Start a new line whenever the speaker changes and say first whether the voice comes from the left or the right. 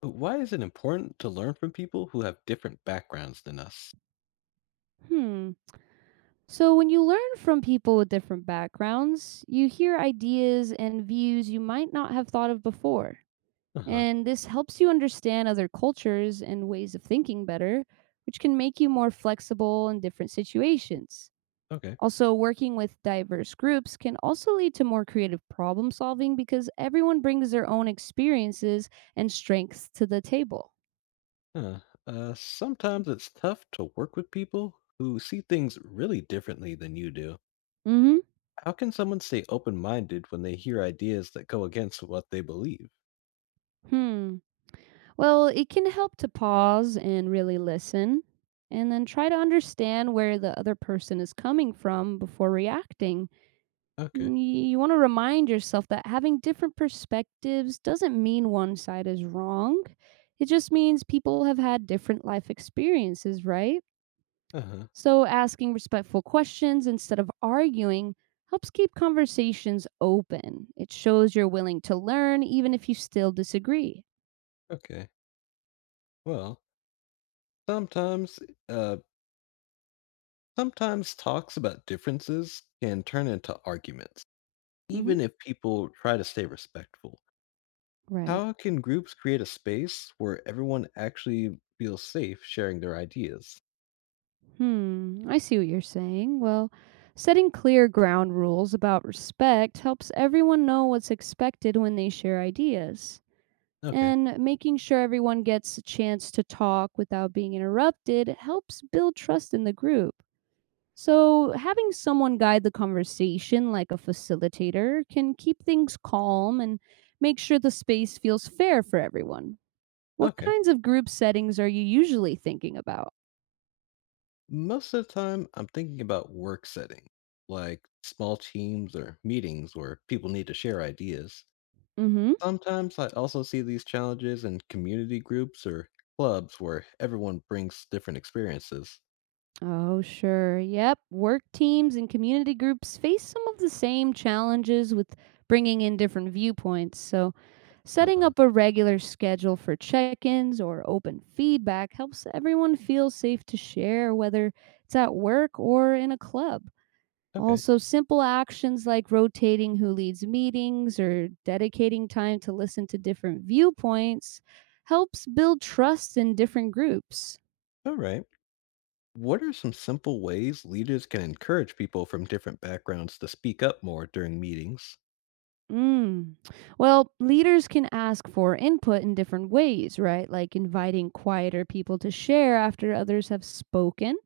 left: But why is it important to learn from people who have different backgrounds than us?
right: Hmm. So, when you learn from people with different backgrounds, you hear ideas and views you might not have thought of before.
left: Uh huh.
right: And this helps you understand other cultures and ways of thinking better, which can make you more flexible in different situations.
left: Okay.
right: Also, working with diverse groups can also lead to more creative problem solving because everyone brings their own experiences and strengths to the table.
left: Huh. Sometimes it's tough to work with people who see things really differently than you do.
right: Mm-hmm.
left: How can someone stay open minded when they hear ideas that go against what they believe?
right: Hmm. Well, it can help to pause and really listen, and then try to understand where the other person is coming from before reacting.
left: Okay.
right: Mm, You want to remind yourself that having different perspectives doesn't mean one side is wrong. It just means people have had different life experiences, right?
left: Uh huh.
right: So, asking respectful questions instead of arguing helps keep conversations open. It shows you're willing to learn, even if you still disagree.
left: Okay. Well, sometimes, uh, sometimes talks about differences can turn into arguments,
right: Hmm.
left: even if people try to stay respectful.
right: Right.
left: How can groups create a space where everyone actually feels safe sharing their ideas?
right: I see what you're saying. Well, setting clear ground rules about respect helps everyone know what's expected when they share ideas.
left: Okay,
right: And making sure everyone gets a chance to talk without being interrupted helps build trust in the group. So, having someone guide the conversation like a facilitator can keep things calm and make sure the space feels fair for everyone. What
left: okay.
right: kinds of group settings are you usually thinking about?
left: Most of the time, I'm thinking about work setting, like small teams or meetings where people need to share ideas.
right: Mm hmm.
left: Sometimes I also see these challenges in community groups or clubs where everyone brings different experiences.
right: Oh, sure. Yep. Work teams and community groups face some of the same challenges with bringing in different viewpoints. So,
left: Uh
right: setting
left: huh.
right: up a regular schedule for check ins or open feedback helps everyone feel safe to share, whether it's at work or in a club.
left: Okay,
right: Also, simple actions like rotating who leads meetings or dedicating time to listen to different viewpoints helps build trust in different groups.
left: all right. What are some simple ways leaders can encourage people from different backgrounds to speak up more during meetings?
right: Mm. Well, leaders can ask for input in different ways, right? Like inviting quieter people to share after others have spoken.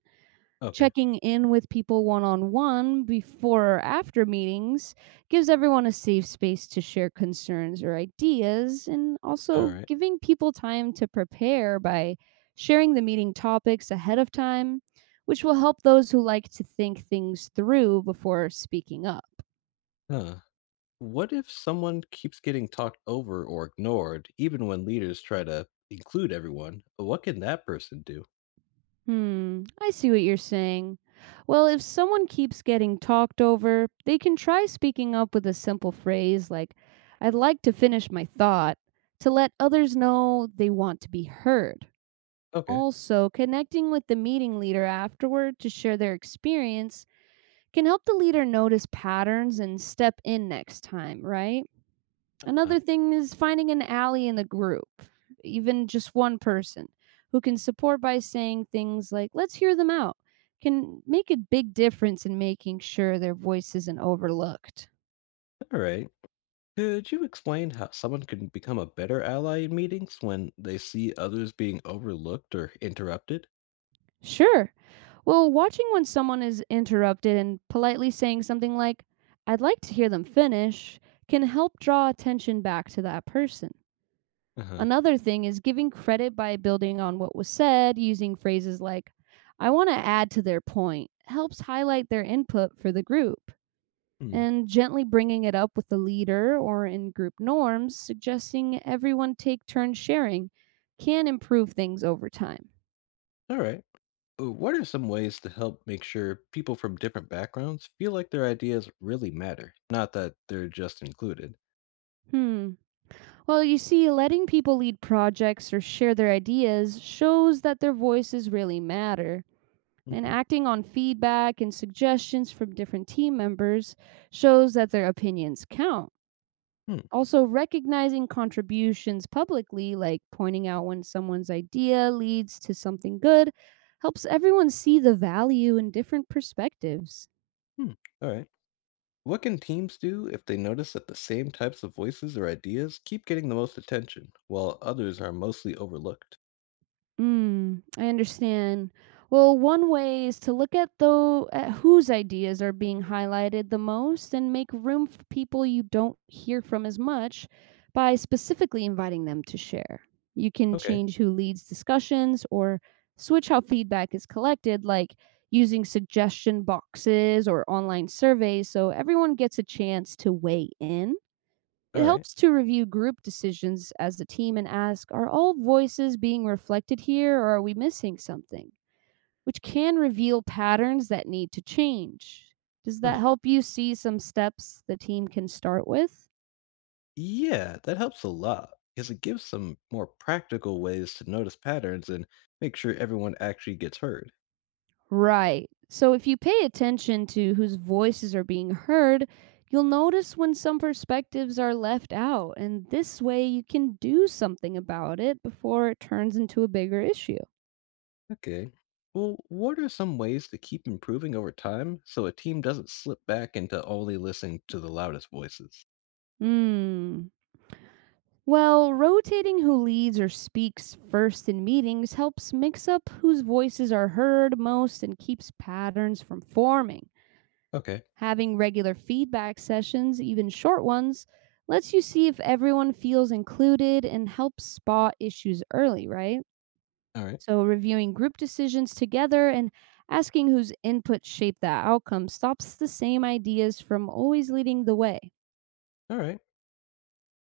left: Okay,
right: Checking in with people one on one before or after meetings gives everyone a safe space to share concerns or ideas, and
left: all
right: also
left: right.
right: giving people time to prepare by sharing the meeting topics ahead of time, which will help those who like to think things through before speaking up.
left: Huh. What if someone keeps getting talked over or ignored, even when leaders try to include everyone? What can that person do?
right: I see what you're saying. Well, if someone keeps getting talked over, they can try speaking up with a simple phrase like, I'd like to finish my thought, to let others know they want to be heard.
left: Okay.
right: Also, connecting with the meeting leader afterward to share their experience can help the leader notice patterns and step in next time, right?
left: Uh,
right: Another thing is finding an ally in the group, even just one person who can support by saying things like, let's hear them out, can make a big difference in making sure their voice isn't overlooked.
left: all right. Could you explain how someone can become a better ally in meetings when they see others being overlooked or interrupted?
right: Sure. Well, watching when someone is interrupted and politely saying something like, I'd like to hear them finish, can help draw attention back to that person.
left: Uh huh.
right: Another thing is giving credit by building on what was said, using phrases like, I want to add to their point, helps highlight their input for the group.
left: Hmm.
right: And gently bringing it up with the leader or in group norms, suggesting everyone take turns sharing, can improve things over time.
left: All right. What are some ways to help make sure people from different backgrounds feel like their ideas really matter, not that they're just included?
right: Hmm. Well, you see, letting people lead projects or share their ideas shows that their voices really matter. And
left: Hmm.
right: acting on feedback and suggestions from different team members shows that their opinions count.
left: Hmm.
right: Also, recognizing contributions publicly, like pointing out when someone's idea leads to something good, helps everyone see the value in different perspectives.
left: Hmm. All right. What can teams do if they notice that the same types of voices or ideas keep getting the most attention, while others are mostly overlooked?
right: I understand. Well, one way is to look at though at whose ideas are being highlighted the most and make room for people you don't hear from as much by specifically inviting them to share. You can
left: Okay,
right: change who leads discussions or switch how feedback is collected like using suggestion boxes or online surveys so everyone gets a chance to weigh in.
left: all
right: It
left: right.
right: helps to review group decisions as a team and ask, are all voices being reflected here or are we missing something? Which can reveal patterns that need to change. Does that
left: Huh.
right: help you see some steps the team can start with?
left: Yeah, that helps a lot because it gives some more practical ways to notice patterns and make sure everyone actually gets heard.
right: Right. So if you pay attention to whose voices are being heard, you'll notice when some perspectives are left out, and this way you can do something about it before it turns into a bigger issue.
left: Okay. Well, what are some ways to keep improving over time so a team doesn't slip back into only listening to the loudest voices?
right: Hmm. Well, rotating who leads or speaks first in meetings helps mix up whose voices are heard most and keeps patterns from forming.
left: Okay,
right: Having regular feedback sessions, even short ones, lets you see if everyone feels included and helps spot issues early, right?
left: all right,
right: So, reviewing group decisions together and asking whose input shaped the outcome stops the same ideas from always leading the way.
left: all right.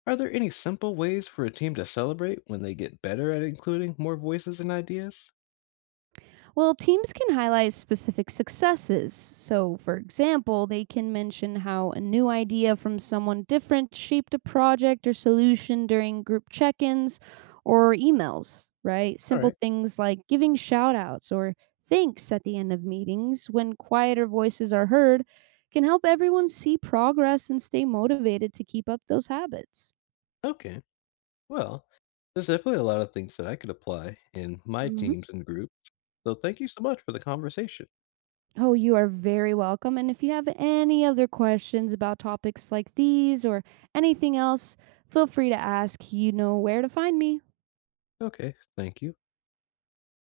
left: Are there any simple ways for a team to celebrate when they get better at including more voices and ideas?
right: Well, teams can highlight specific successes. So, for example, they can mention how a new idea from someone different shaped a project or solution during group check ins or emails, right?
left: All
right: Simple
left: right.
right: things like giving shout outs or thanks at the end of meetings when quieter voices are heard can help everyone see progress and stay motivated to keep up those habits.
left: Okay. Well, there's definitely a lot of things that I could apply in my
right: Mm-hmm.
left: teams and groups. So thank you so much for the conversation.
right: Oh, you are very welcome. And if you have any other questions about topics like these or anything else, feel free to ask. You know where to find me.
left: Okay. Thank you.